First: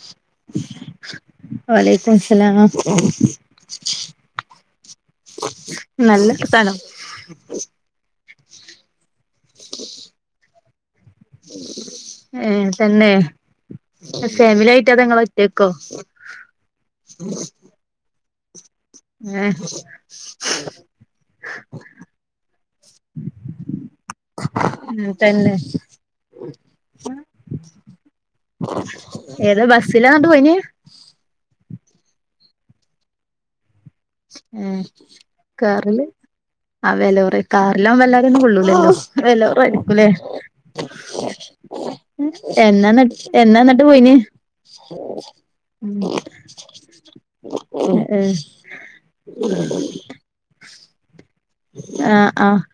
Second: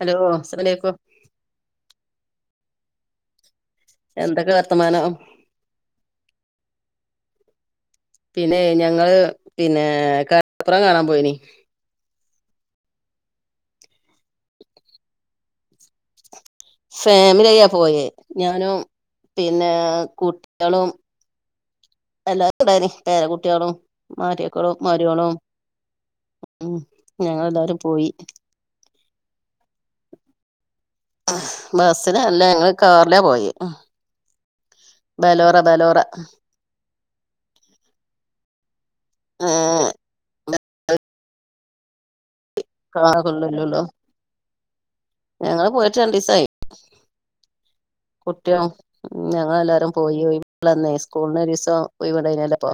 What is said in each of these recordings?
Hello അസ്സലാമു അലൈക്കും വലൈകുംമുസ്സലാം എന്തൊക്കെ വർത്തമാനം നല്ല വാർത്താനം [unintelligible] പിന്നെ ഞങ്ങള് പിന്നെ കടപ്പുറം കാണാൻ പോയിനി ഏഹ്‌ തന്നെ ഫാമിലി ആയിട്ടോ അതോ ഇങ്ങള് ഒറ്റക്കോ ഫാമിലി ആയ പോയേ ഞാനും ഏ പിന്നെ കുട്ടികളും എല്ലാരും ഇണ്ടേനി പേര കുട്ട്യാളും മര്യക്കളും മരോളും തന്നെ ഉം ഞങ്ങെളെല്ലാരും പോയി ഏതാ ബസ്സിലാ അങ്ങട്ട് പോയിനി ബസിലല്ല ഞങ്ങള് കാറിലാ പോയെ ഏഹ് ബലോറ ബലോറ ആ ബാലോറ കാറിലാമ്പോ എല്ലാരേം ഒന്നും കൊള്ളൂലല്ലോ ബലോറേ ഏഹ് ആയിരിക്കൂല്ലേ എന്നാന്നിട്ട് കാറൊള്ളൂല്ലോ എന്നാന്നിട്ട് പോയിന് ഞങ്ങള് പോയിട്ട് രണ്ടീസായി ഉം ഉം ഞങ്ങൾ എല്ലാരും പോയി ഒയിവ് ഇള്ള അന്നേ സ്കൂളിന് ഒരീസം ആ ഒയിവ് ആ ഇണ്ടേനല്ലോ അപ്പൊ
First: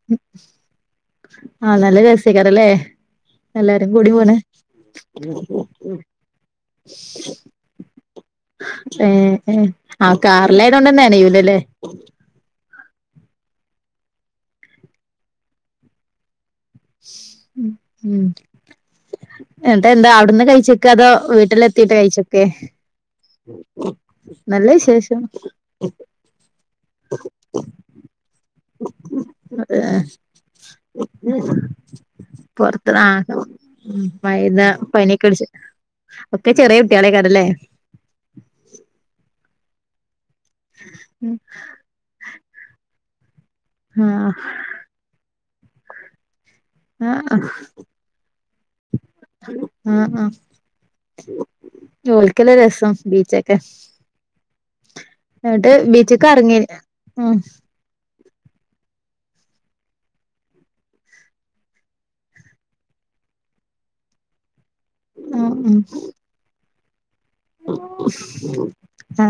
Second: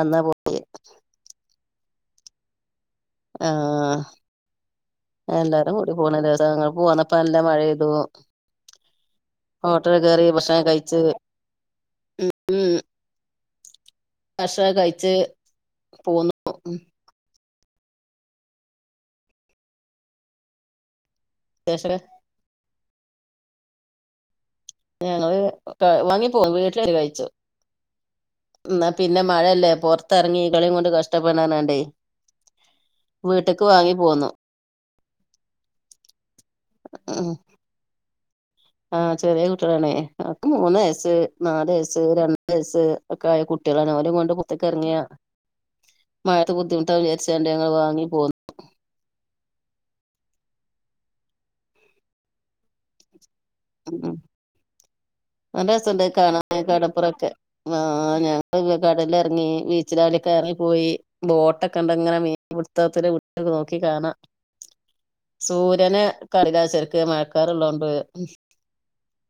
എന്നാ പോയി ആഹ നല്ല രസ്യക്കാരല്ലേ എല്ലാരും ആഹ് കൂടി പോണ് എല്ലാരും കൂടി പോണല്ലേ ങ്ങ പോവന്നപ്പോ എല്ലാ മഴയെയ്തു ഏ ആ ഭക്ഷണം കഴിച്ച് കാറലേനോണ്ടന്നാണ് നനയൂല ല്ലേ ഭഷണം കഴിച്ച് പോന്ന ആ ഉം ഉ എന്നിട്ട് എന്താ അവിടുന്ന് കഴിച്ചക്ക അതോ വട്ടില ശേഷം എത്തിട്ട് കഴിച്ചൊക്കെ നല്ല വിശേഷം [unintelligible] വീട്ടിലത്തിയരെ കഴിച്ചു എന്നാ പിന്നെ മഴല്ലേ പൊറത്തിറങ്ങി ഇവിളേം കൊണ്ട് കഷ്ടപ്പെടാനാണ്ടേ പെറത്ത് നർത്തെ വീട്ട്ക്ക് വാങ്ങി പോന്നു വൈതാ പനി പടിച്ച് ഒക്കെ ചെറിയ കുട്ടികളെക്കാരല്ലേ ആ ചെറിയ കുട്ടികളാണ് ഒക്കെ മൂന്ന് വയസ്സ് നാല് വയസ്സ് രണ്ട് വയസ്സ് ഒക്കെ ആയ കുട്ടികളാണ് അവര കൊണ്ട് ആഹ് പെറത്തക്കെ ഇറങ്ങിയ മഴത്തെ ബുദ്ധിമുട്ട് ആഹ് വിചാരിച്ചാണ്ട് ഞങ്ങൾ വാങ്ങി പോന്നു ആ ആ ഒൽക്കല രസം ബീച്ചക്ക എസ് ഉം നല്ല രസുണ്ട് കാണാ കടപ്പുറൊക്കെ ഉം ആ ഞാൻകടലിറങ്ങി ബീച്ചിലള കറങ്ങി പോയി ബോട്ടൊക്കെ ഉണ്ട ഇങ്ങനെ മീൻ പിടുത്തത്തില് വിട്ടെ നോക്കി കാണാം ഉം സൂര്യന കരിതചെർക്ക് മഴ ആ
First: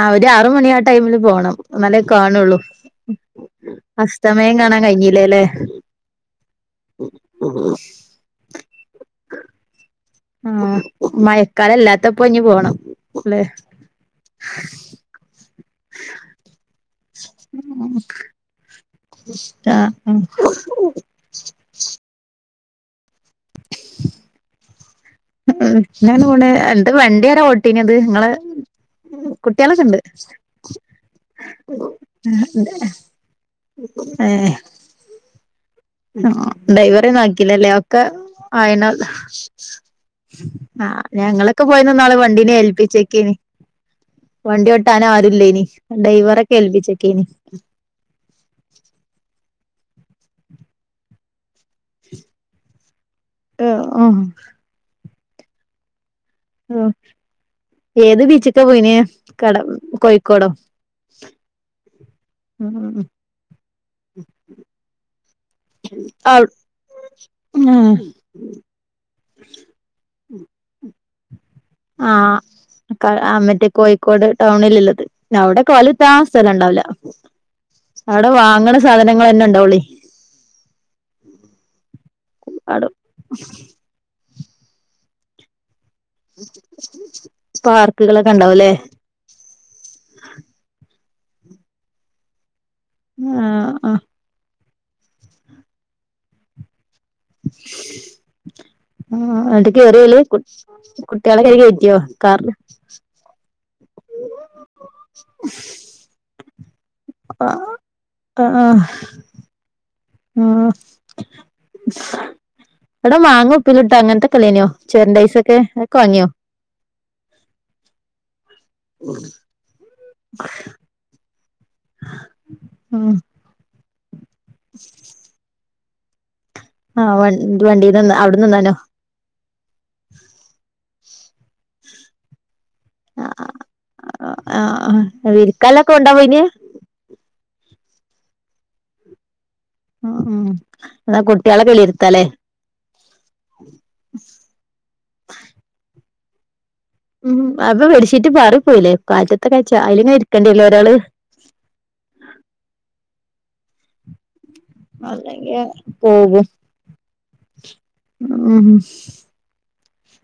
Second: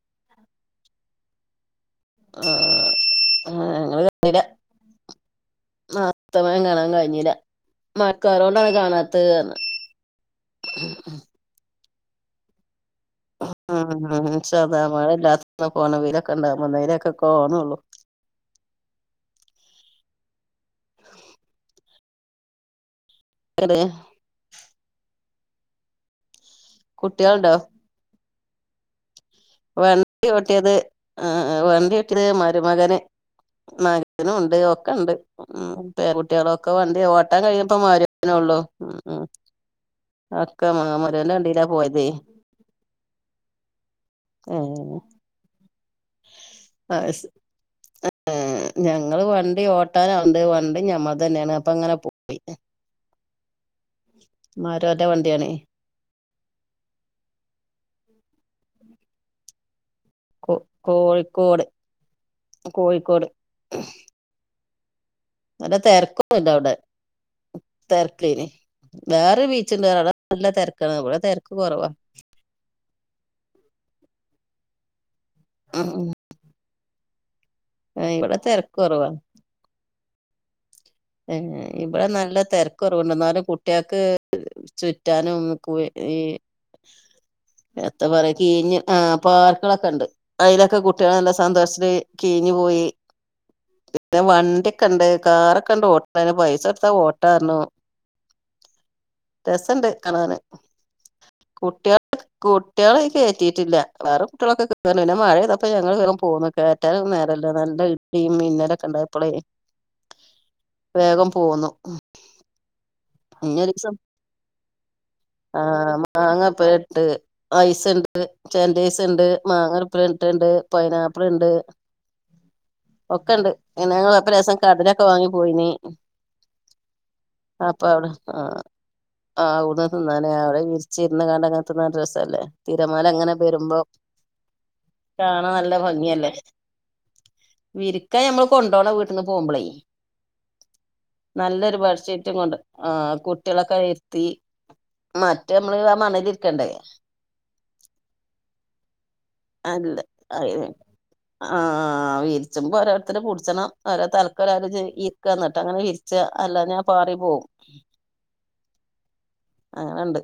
ആ ഒരു ആറുമണി ആ ടൈമില് പോണം നല്ല കാണുള്ളൂ ആഹ് ആഹ് ഞങ്ങള് അസ്തമയം കാണാൻ കഴിഞ്ഞില്ലേല്ലേ അസ്തമായം കാണാൻ കഴിഞ്ഞില്ല മയക്കാർ കൊണ്ടാണ് കാണാത്ത് ആ മഴക്കാലല്ലാത്തപ്പ ഇഞ്ഞിപോണം ആ ഇൻഷാ അള്ളാ മഴയില്ലാത്തപ്പോ പോണം വെയിലൊക്കെ ഉണ്ടാവുമ്പോ ഇന്നാൽ ഒക്കെ കാണുള്ളൂ ഇഷ്ടാ [unintelligible] മം ഇച്ച് ഇങ്ങനെ തോന്നാ വണ്ടിയരാ കുട്ടികളുണ്ടോ ഓട്ടീനത് നിങ്ങള് വണ്ടി ഓട്ടിയത് ആവണ്ടി ഓട്ടിയത് മരുമകന് മകനും ഉണ്ട് ഒക്കെ ഉണ്ട് മം ആ ഡ്രൈവറെ അക്കില്ലല്ലേ ഒക്കെ മകനേ ഉള്ളൂ ഉം ആയനാൽ ഉം ഒക്കെ മകന്റെ വണ്ടിയിലാ ആഞങ്ങളൊക്കെ പോയന്ന പോയതേ നാള് വണ്ടിനെ ഏൽപ്പിച്ചക്കെനി ഏഹ് വണ്ടിൊട്ടാന ആരുല്ലേ ഇനി ഡ്രൈവറൊക്കെ ഏൽപ്പിച്ചേക്കെ നി ആ ഞങ്ങൾ വണ്ടി ഓട്ടന് ആളുണ്ട് വണ്ടി ഞമ്മൾ തന്നെയാണ് അപ്പോ ഞങ്ങൾ പോയി ആ മരുമോന്റെ വണ്ടിയാണ് ഏത് ബീച്ചൊക്കെ പോയിന് കട കോയി കോ കോഴിക്കോട് കോഴിക്കോട് നല്ല ആ തിരക്കൊന്നുല്ല അവിടെ മം വേറെൊരു ബീച്ചണ്ട് അവടെനല്ല തിരക്കാണ് ഇവിടെ തിരക്ക് കുറവാ ആ മറ്റേ കോഴിക്കോട് ടൗണിൽള്ളത് അവിടെക്കെ ഉം ഉം വലുത്ത സ്ഥലംണ്ടാവല ഏഹ് അവിടെ ഇവിടെ തിരക്ക് വാങ്ങണ കുറവാ സാധനങ്ങൾന്നെ ഉണ്ടാവൊള്ള ഇവിടെ നല്ല അവിടെ തിരക്കുറവുണ്ട് എന്നാലും കുട്ടികൾക്ക് ചുറ്റാനും എത്താ പാർക്കുകളൊക്കെ ഉണ്ടാവുംല്ലേ പറയാകീഞ്ഞഞ് ആ പാർക്കുകളൊക്കെ ഉണ്ട് അതിലൊക്കെ കുട്ടികൾ നല്ല സന്തോഷത്തി് കിഴഞ്ഞു പോയി ആ ആ പിന്ന വണ്ടിൊക്കെ ഉണ്ട് കാറൊക്കെ ഉണ്ട് ഓട്ടന് പൈസ എടുത്താ ഓട്ട ആ എന്നിട്ട് രസണ്ട് കേറിയോആയില് കാണാന് കുട്ടികളെ കയറ്റിയോ കുട്ടികൾ കാറില് കുട്ടികളെ കയറ്റിട്ടില്ല വേറെ കുട്ടികളൊക്കെ കേറു പിന്നെ മഴയ്തപ്പോ ഞങ്ങൾവേഗംപോകന്ന കേ ആ നേരല്ലോ നല്ല ഇടി മിന്നലൊക്കെ ഉണ്ടായപ്പോളേ മ് വേഗം പോന്നു [inaudible] അവിട മാങ്ങ ഇനി ഉപ്പില ഒരീസം ഇട്ടാ അങ്ങനത്തെക്ക ഇല്ലേനി ചെരണ്ടി ഐസ് ഒക്കെ ആ അതൊക്കെ വാങ്ങിയോ? ചെരണ്ടൈസ് ഉണ്ട് മാങ്ങ ഇപ്പിലിട്ടത് ഉണ്ട് പൈനാപ്പിൾ ഉണ്ട്. ഉം ഒക്കെ ഉണ്ട് ഇങ്ങനെ ലോസം കടലൊക്കെ വാങ്ങി പോയിനി ആവണ്ടി തിന്നാന്നോ അവിടെ തിന്നാനോ ആഹ് ഊത തിന്നാനെ അവിടെ വിരിച്ചിരുന്ന് കണ്ടങ്ങന തിന്നാൻ രസല്ലേ തിരമാല അങ്ങനെ വരുമ്പോ ആ ആ കാണാൻ നല്ല വിരിക്കാലൊക്കെ കൊണ്ടോവാ ഭംഗിയല്ലേ അയിന് വിരിക്കാൻ ഞമ്മൾ കൊണ്ടോവണം വീട്ട്ന്ന് പോവുമ്പോള് ഉ ഉം ന്നാ കുട്ടിയാളെ ഒകെ അയിൽ ഇരുത്തലേ ബെഡ്ഷീറ്റും ആ കുട്ടികളൊക്കെ ഇരുത്തി മറ്റെ നമ്മള് ആ മണലിരിക്കണ്ടേ ഉം അപ്പൊ ബെഡ്ഷീറ്റ് പാറി പോയിലേ കാറ്റത്തക്കാച്ചാ അയില് ഇങ്ങനെ ഇരിക്കണ്ടിരില്ലേ ഒരാള് ആഹ വിരിച്ചുമ്പോ ഓരോരുത്തര് പുടിച്ചണം ഓരോ തലക്കെ ഒരാള് ചെ ഇരിക്കാ അല്ലെങ്കി എന്നിട്ട് അങ്ങനെ വിരിച്ച പോകും അല്ലാഞ്ഞാൽ പാറി പോവും ഉം അങ്ങനെണ്ട്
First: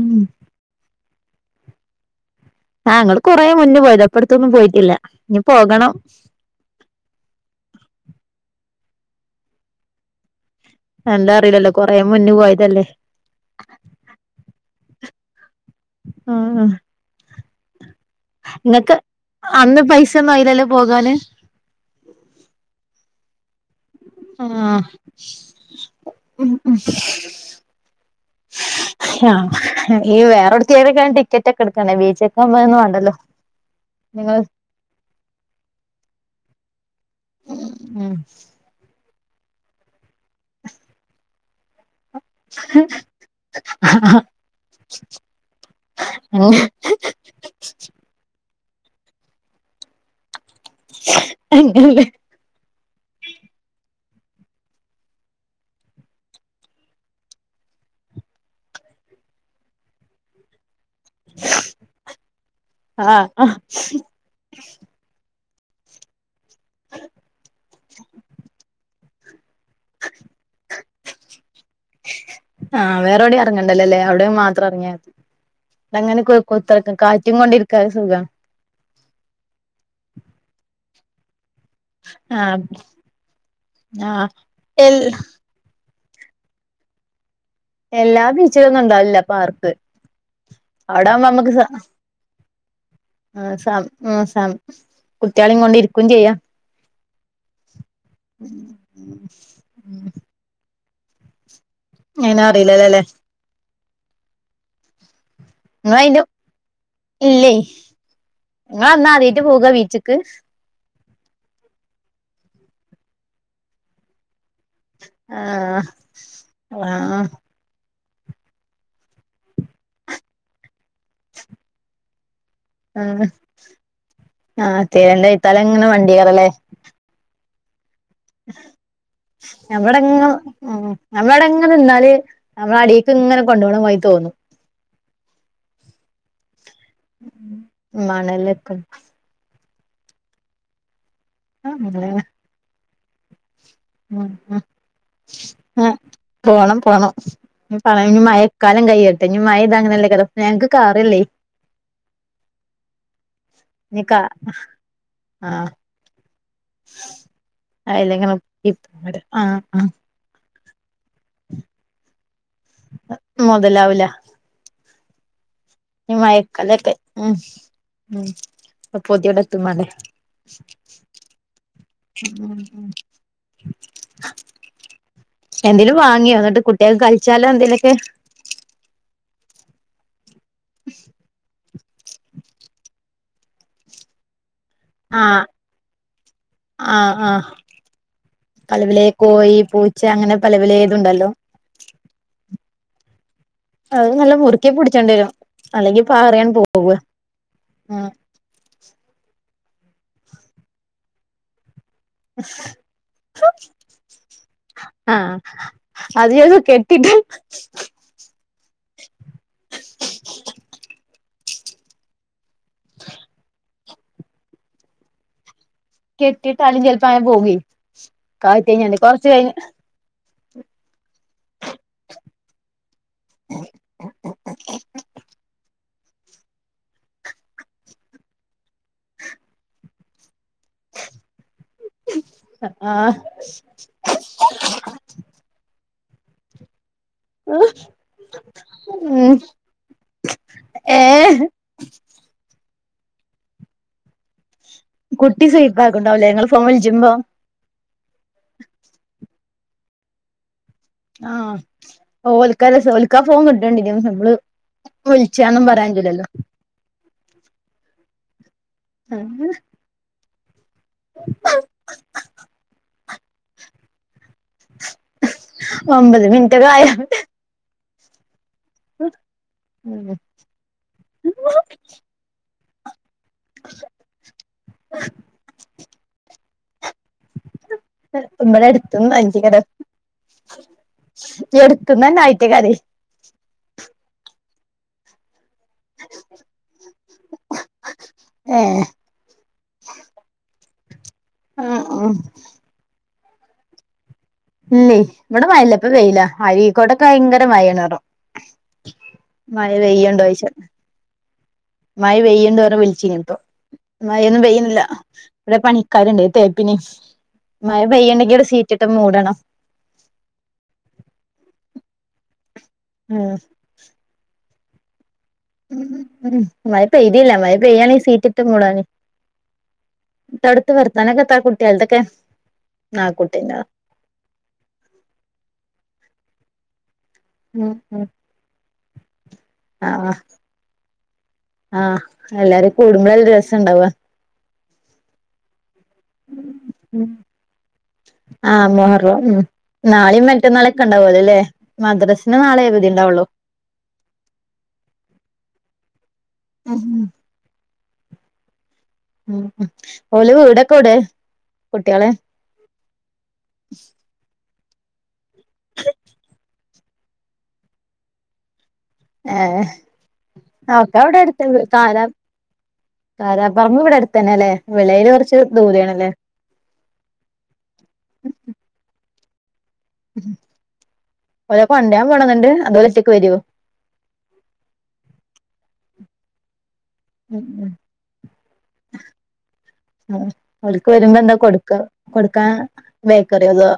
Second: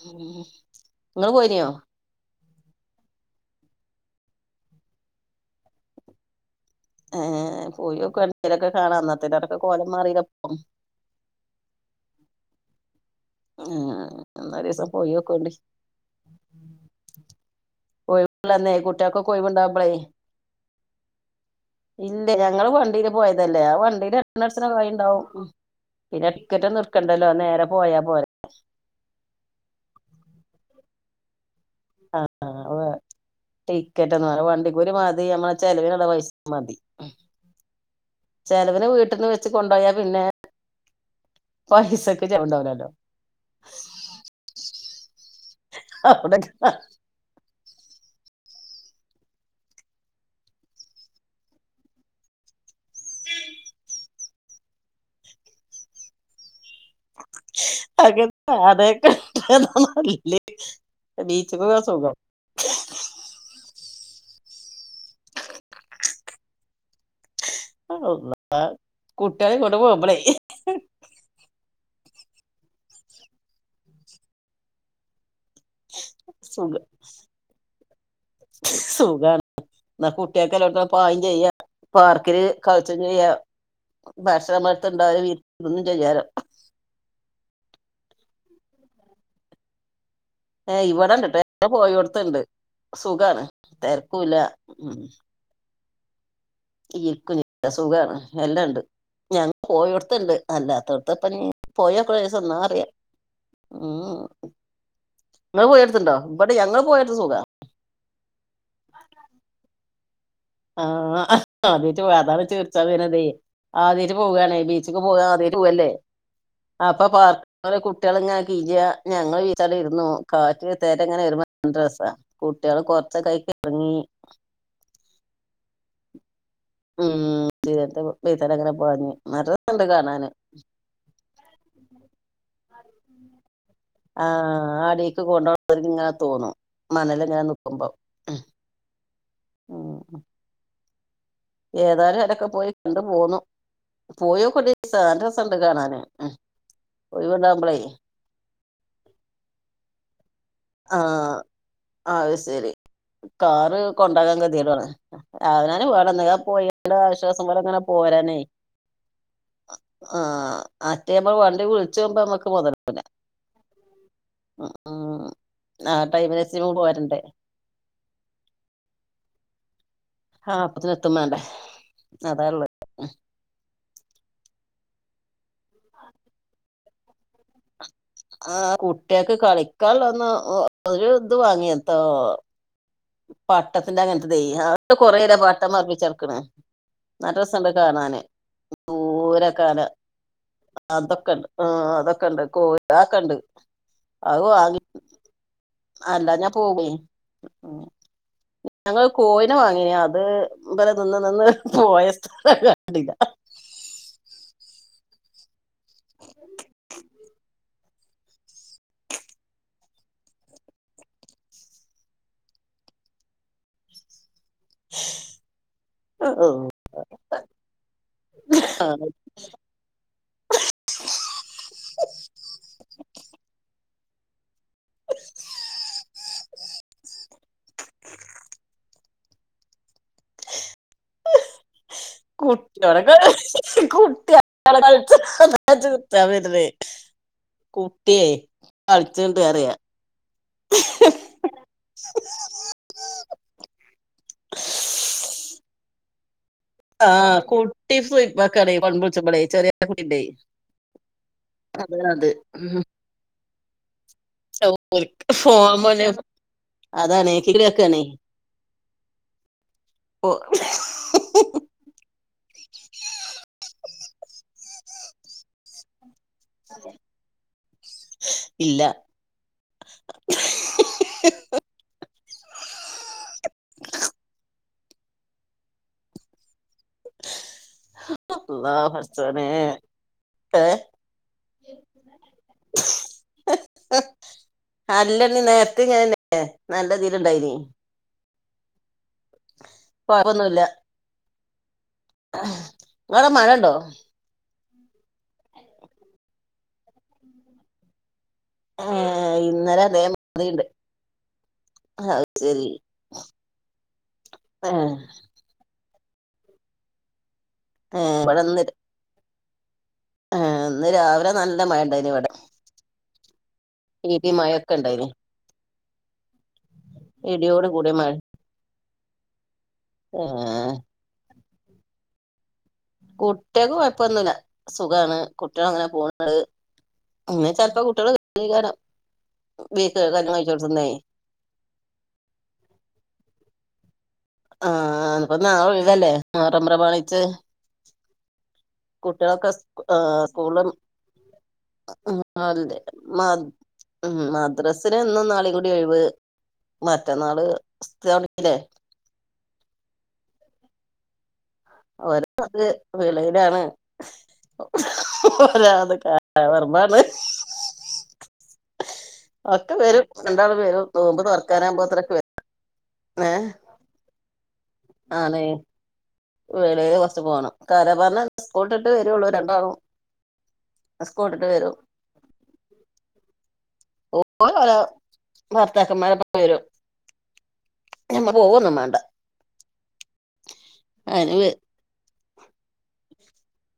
ഉം ഇങ്ങള് പോയിനീയോ? ആ ഇങ്ങൾ കുറെ മുന്നേ പോയതാ ഇപ്പ അടുത്തൊന്നും പോയിട്ടില്ല ഇനി പോകണം. ഏ പോയോക്കലൊക്കെ കാണാം അന്നത്തിരൊക്കെ കോലം മാറില്ലപ്പം എന്താ അറിയില്ലല്ലോ കൊറേ മുന്നേ പോയതല്ലേ ഉ എന്നാ ഒരീസം പോയൊക്കേണ്ടി ആഹ് ആഹ് പോയി ഇങ്ങക്ക് അന്ന് പൈസ ഒന്നും അയില്ലല്ലോ പോകാന് ഇണ്ട് ഞങ്ങള് വണ്ടീൽ പോയതല്ലേ ആ വണ്ടി ആഹ് [unintelligible] ണ്ടാവും പിന്നെ ഉം ഉം ടിക്കറ്റൊന്നട്‌ക്കണ്ടല്ലോ നേരെ പോയാ പോരെ ആഹ് ഈ വേറൊട്ത്തി ഏതൊക്കണ്ടി ടിക്കറ്റ്റ്റൊക്കെ എടുക്കണേ ബീച്ച് ക്കാവുമ്പം അതെന്നും ആഹ് വേണ്ടല്ലോ ടിക്കറ്റൊന്നും നിങ്ങള് വേണ്ടാ വണ്ടിക്കൂലി മതി നമ്മളെ ചെലവിനുള്ള പൈസ മതി. ഉം ചെലവിന് വീട്ട്ന്ന് വെച്ച് കൊണ്ടുപോയാ പിന്നെ പൈസക്ക് ചെലവ് ഉണ്ടാവുല്ലല്ലോ [inaudible] [unintelligible] അങ്ങല്ലെ [unintelligible] ബീച് പോവ സുഖം ആഹ ആ ആ കുട്ട്യാളെയും കൊണ്ടു പോവുമ്പോള് ആഹ വേറെവിടെ ഇറങ്ങണ്ടല്ലെല്ലേ അവിടെയും മാത്രം ഇറങ്ങിയാ അങ്ങനെ കുത്തർക്കാ കാറ്റും കൊണ്ടിരിക്കാ സുഖാ സുഖാണ് എന്നാ കുട്ടിയെക്ക് എല്ലോടത്തും ഒക്കെ പായ് ചെയ്യാ പാർക്കില് ആഹ് കളച്ചം ചെയ്യ ആഹ് ഭക്ഷണമത്ത് എൽ ണ്ടായാ [unintelligible] ചെയ്യാലോ എല്ലാ ബീച്ചിലൊന്നും ഉണ്ടാവലില്ല പാർക്ക് ഏ അവിടെ ആവുമ്പോ ഇവിടെണ്ട്ട്ടോ നമുക്ക് സ ഇവിടെ പോയോട്ത് ഇണ്ട് സുഖാണ് തെരക്കൂല്ല ഉ കുട്ടിയാളെ കൊണ്ടിരിക്കും ചെയ്യാം ഇരിക്കും ചെയ്യ സുഖാണ് എല്ലാം ഉണ്ട് ഞങ്ങൾ പോയോട്ത് ഇണ്ട് അല്ലാതോട്ത് ഇപ്പഞ്ഞി പോയൊക്കണം ഒരൂസം ന്നാ അറിയാം അയിനറിയില്ലല്ലോല്ലേ ഉം ങ്ങൾ നിങ്ങള പോയോട്ത്ണ്ടോ അയിന്റെ ബടെ ഞങ്ങൾ പോയോട്ത് സുഖാ ഇങ്ങള് അന്നാ ആദ്യായിട്ട് പോകാ ബീച്ചിക്ക് ആഹ ആദ്യാട്ട് പോവാണ് അതാണ് ചിരിച്ചാൻ വരുന്നതേ ആദ്യട്ട് പോവാണേ ബീച്ചക്ക് പോവാ ആദ്യായിട്ട് ആഹ് പോവല്ലേ അപ്പൊ ആഹ് പാർക്ക്‌ കുട്ടികൾ ഇങ്ങനെ കീഴാ ഞങ്ങൾ വിരിച്ചാണ്ട് ഇരുന്നു കാറ്റ് തേരങ്ങനെ വരുമ്പോ നല്ല രസാ കുട്ടികള് ആഹ് കൊറചോക്കെ അയ്ക്ക് എറങ്ങി ആഹ് തേരന്റെ വൈത്താലേ ഇങ്ങനെ മണ്ടിയാവുംല്ലേ ഉം തിരന്റെ വൈത്താലേ ഇങ്ങനെ പാഞ് നല്ല രസണ്ട് കാണാന് നമ്മള് അവിടെ ഇങ്ങനെ നിന്നാല് നമ്മളെ അടിക്ക് ഇങ്ങനെ കൊണ്ടോവ്ണ മായി ആഹ് അടീക്ക് കൊണ്ടോ [unintelligible] ഇങ്ങനെ തോന്നും മണല് ഇങ്ങനെ നിക്കുമ്പോ ഉം മണലൊക്കെ ഉം ഏതാനും അയ്ലൊക്കെ പോയി കണ്ടു പോന്നു പോയോകൊണ്ടി ഒരീസൊ നല്ല രസണ്ട് കാണാാന് ഉം ഒയിവ്ണ്ടാവുമ്പളേ അയ്ന് മഴക്കാലം കയ്യട്ടെ ഞ് മഴയ്ത അങ്ങനെല്ലകരം ഞൻക്ക് ആഹ് അഹ് ശരി കാറ് ഇനി കാ കൊണ്ടാകാൻ കദ്യേടാണ് തില്ല ആഹ് ആവ്നാന് [unintelligible] പോയി ന്തരാശ്വാസം പോലെ ങ്ങനെ അയിലങ്ങനെ പോരാനേ ആഹ് ആഹ് ആഹ് അറ്റേമ്മള് വണ്ടി വിളിച്ചോഉമ്പ മ്മക്ക് മൊതലാഉല മൊതലാവ് ല ആ ഞ്ഞി ടൈമിനനുസരിച്ച് നമ്മള് മയക്കലക്കെ പോരണ്ടേ ഉം ഉം ആ അപ്പത്തിന് എത്തും വേണ്ടേ [unintelligible] ഉം അതാള്ളത് ഉം എന്തേലും വാങ്ങിയോ ന്നട്ട് കുട്ട്യേക് കളിച്ചാലോ എന്തേലൊക്കെ ആഹ് കുട്ട്യേക്ക് കളിക്കാൻള്ളന്ന് ഒരു ഇത് വാങ്ങിയത്തോ പട്ടത്തിന്റെ അങ്ങൻത്തതേ ആ ട്ട് കൊറെരം ആഹ് പാട്ട മർപ്പിച്ചേർക്ണ് നല്ല രസണ്ട് കാണാന് പലവലേ കോയി ദൂരക്കാന പൂച്ച അങ്ങനെ പലപലേ തുണ്ടല്ലോ ആഹ് അതൊക്കെണ്ട് കോ അഒക്കെണ്ട് അഹ് നല്ല മുറുക്കി പിടിച്ചണ്ടി വരും അല്ലെങ്കി അല്ലാഞ്ഞാ പാറിയൻ പോവേ പോവ ഉം അഹ് ഞങ്ങള് കോയിനെ വാങ്ങിഞ് അത് ബല നിന്ന് നിന്ന് പോയ ഉ സ്ഥലം കണ്ടില്ല ആഹ് [unintelligible] കെട്ടിട്ട് കെട്ടിട്ട് അാലും ചെൽപ്പോ അഎ പോവേ [unintelligible] [inaudible] കുറച്ച് കഴിഞ്ഞ് ആഹ് [unintelligible] കുട്ടിയേ ഉം കളിച്ചൊണ്ട് റിയ ഏഹ് കുട്ടി സൈപ്പാക്ണ്ടാവ് ല്ലേ ങ്ങളെ ആഹ് കുട്ടി സുയ്പ്പാക്കറി കൊൺ വിളിച്ചപ്പളെ ചെറിയ കുട്ടിണ്ടേ ആഹ് ഓൽക്ക രസ ഓൽക്കാ ഫോൻ കിട്ടണ്ടി [unintelligible] മ്മള് [unintelligible] അതാണെ [unintelligible] [unintelligible] ഓഹ് ഓ ഒമ്പത് മിൻ ഇല്ല [unintelligible] [unintelligible] എഹ് ഇമ്മടെ അല്ലാഹ് എടുത്ത്ന്ന പടച്ചോനെ ഏഹ് [unintelligible] എട്ത്ത്ന്നെ ആയിറ്റകാരെ എഹ് അല്ലന്ന് നേര്ത്തെങനെന്നെ നല്ലതീല്ണ്ടായ്ഞ്ഞി ഏഹ് പവൊന്നുല്ല ഉം ഉം ഇങ്ങടെ മഴണ്ടോ ഇല്ലേ ഇവിടെ മയല്ല ഇപ്പ വെയില അരിക്കോടൊക്കെ ഭയങ്കര മയേണറ ഏഹ് മഴ ഇന്നലെ പെയ്യ്ണ്ടോയ്ച്ച അതേമാതിരിണ്ട് മഴ അത് വെയ്യ്ണ്ട് ശരി അർഞ് വിളിച്ചീഞ്ഞിപ്പൊ മഴൊന്നും പെയ്യുന്നില്ല ഏഹ് രെ പണിക്കാര്ണ്ട് തേപ്പിന് മഴ ഏഹ് പെയ്യ്ണ്ടെങ്കി ഇടെ സീറ്റിട്ട് മൂടണം ആഹ് ഇന്ന് രാവിലെ നല്ല മഴണ്ടായ്ഞ് ഇവടെ ഉം രീതി മഴ ഒക്കെ ഉണ്ടായിന് ഉം ഉം മഴ പെയ്തില്ല മഴ ഇടിയോട് കൂടിയ പെയ്യാണേ ഈ മഴ സീറ്റിട്ട് മൂടാ- [inaudible] നിനക്കെത്ര കുട്ടി എന്തെക്കെയാ കുട്ടിക്ക് കൊഴപ്പൊന്നുമില്ല സുഖമാണ് കുട്ടികളെങ്ങനെ പോന്ന് അങ്ങനെ ഉം ചെലപ്പോ ഉം കുട്ടികള് [unintelligible] ആഹ് എല്ലാരും കൂടുമ്പോള രസം ഉണ്ടാവ ആഹ് അപ്പ നാളേ ഒഴ്വല്ലേ മുഹ്‌റം ഉം പ്രമാണിച്ച് ആഹ് മുഹ്‌റാം ഉം കുട്ട്യാളൊക്കെ സ്കൂ ഏഹ് നാളെയും സ്കൂളും മറ്റന്നാളൊക്കെ ഉണ്ടാവൂലാല്ലേ മദ്രസ് ഇന്ന് നാളെവധി ഉണ്ടാവുള്ളൂ ഉംഹ് മദ്രസല് ഇന്ന് നാളകൂടി ഒഴിവ് ഉം മറ്റന്നാള് [unintelligible] ഉഹ് ഓല് വീടൊക്കുടെ കുട്ടികളെ ഓല് വെളിയിലാണ് ഒരാള് [unintelligible] ഒക്കെവരും രണ്ടാള് വരും നോമ്പ് തുറക്കാനാവകുമ്പോതെക്ക് വരും ഏ കാരപ്പറമ്പ് ഇവിടെ അടുത്ത് തന്നെല്ലേ വിളയില് കുറച്ച് ദൂരയാണല്ലേ- വേളയിൽ കൊറച്ചു പോണം കാരപ്പറമ്പ് സ്കൂൾ വിട്ടിട്ട് വരൂ രണ്ടാളും സ്കൂളിട്ടിട്ട് ഓരെ വരും കൊണ്ടുവരാ പോണന്നണ്ട് അതോഉച്ചക്ക് വരുവോ- ഓഹ്ഹ് ഭർത്താക്കന്മാരെപ്പം വരും ഉം വേണ്ട ഉ അവക്ക് വരുമ്പോന്താ അതിന് കൊടുക്ക കൊടുക്കാൻ ബേക്കറിയതോ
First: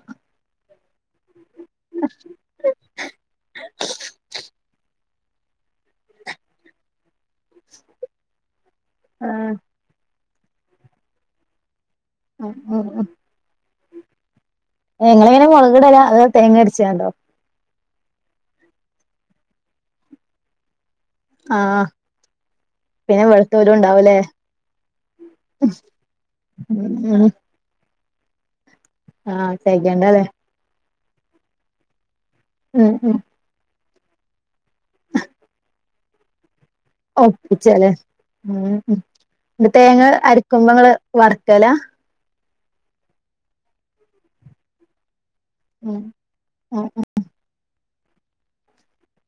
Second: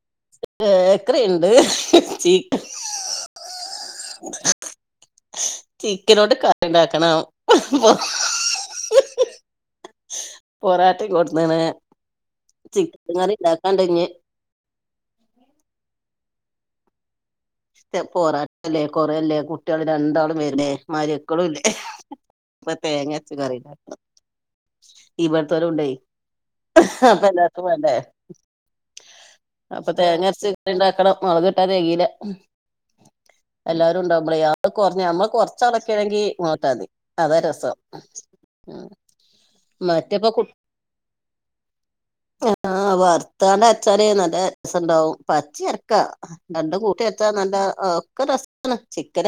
ബേക്കറിണ്ട് ചിക്കനുണ്ട് കറി ഇണ്ടാക്കണം ആഹ് പൊറാട്ടയുംകൊണ്ട്ന്നണ് ഉം ഉം ചിക്കൻകറി ഇണ്ടാക്കാൻണ്ടഞ് ഇങ്ങള എങ്ങനെ മുളകിടലാ അത് തേങ്ങ അടിച്ചിണ്ടോ പോറാട്ടല്ലേ കൊറയല്ലേ കുട്ടികൾ രണ്ടാളുംവരേല്ലേ മാര്യൊക്കളും ഇല്ലേ ആഹ് പിന്നെ ഇവളുത്തോരും ഉണ്ടാവുല്ലേ ഇവിടുത്തെോര ഉണ്ടേ ഉം ഉം അപ്പൊ എല്ലാർക്കും വേണ്ടേ ആഹ് അപ്പൊ തികയണ്ടല്ലേ തേങ്ങ അരച്ച കറി ഉണ്ടാക്കണം മുളക് ഇട്ടൽ തേകേല ഉം ഉം എല്ലാരും ഉണ്ടാവുമ്പോളേ അത് കുറഞാ നമ്മ കൊറച്ചളക്കാണെങ്കി മോളകിട്ടതി [unintelligible] ഉഹ് തേങ്ങ മറ്റേപ്പൊ കുട്ട് അരക്കുമ്പോങ്ങള് വറുക്കല ആഹ് വർത്താന്റരച്ചാല് നല്ല രസണ്ടാവും പച്ചരക്കാ ഉം രണ്ടും കൂട്ടി അരച്ച നല്ല ഒക്കരസാണ് ചിക്കന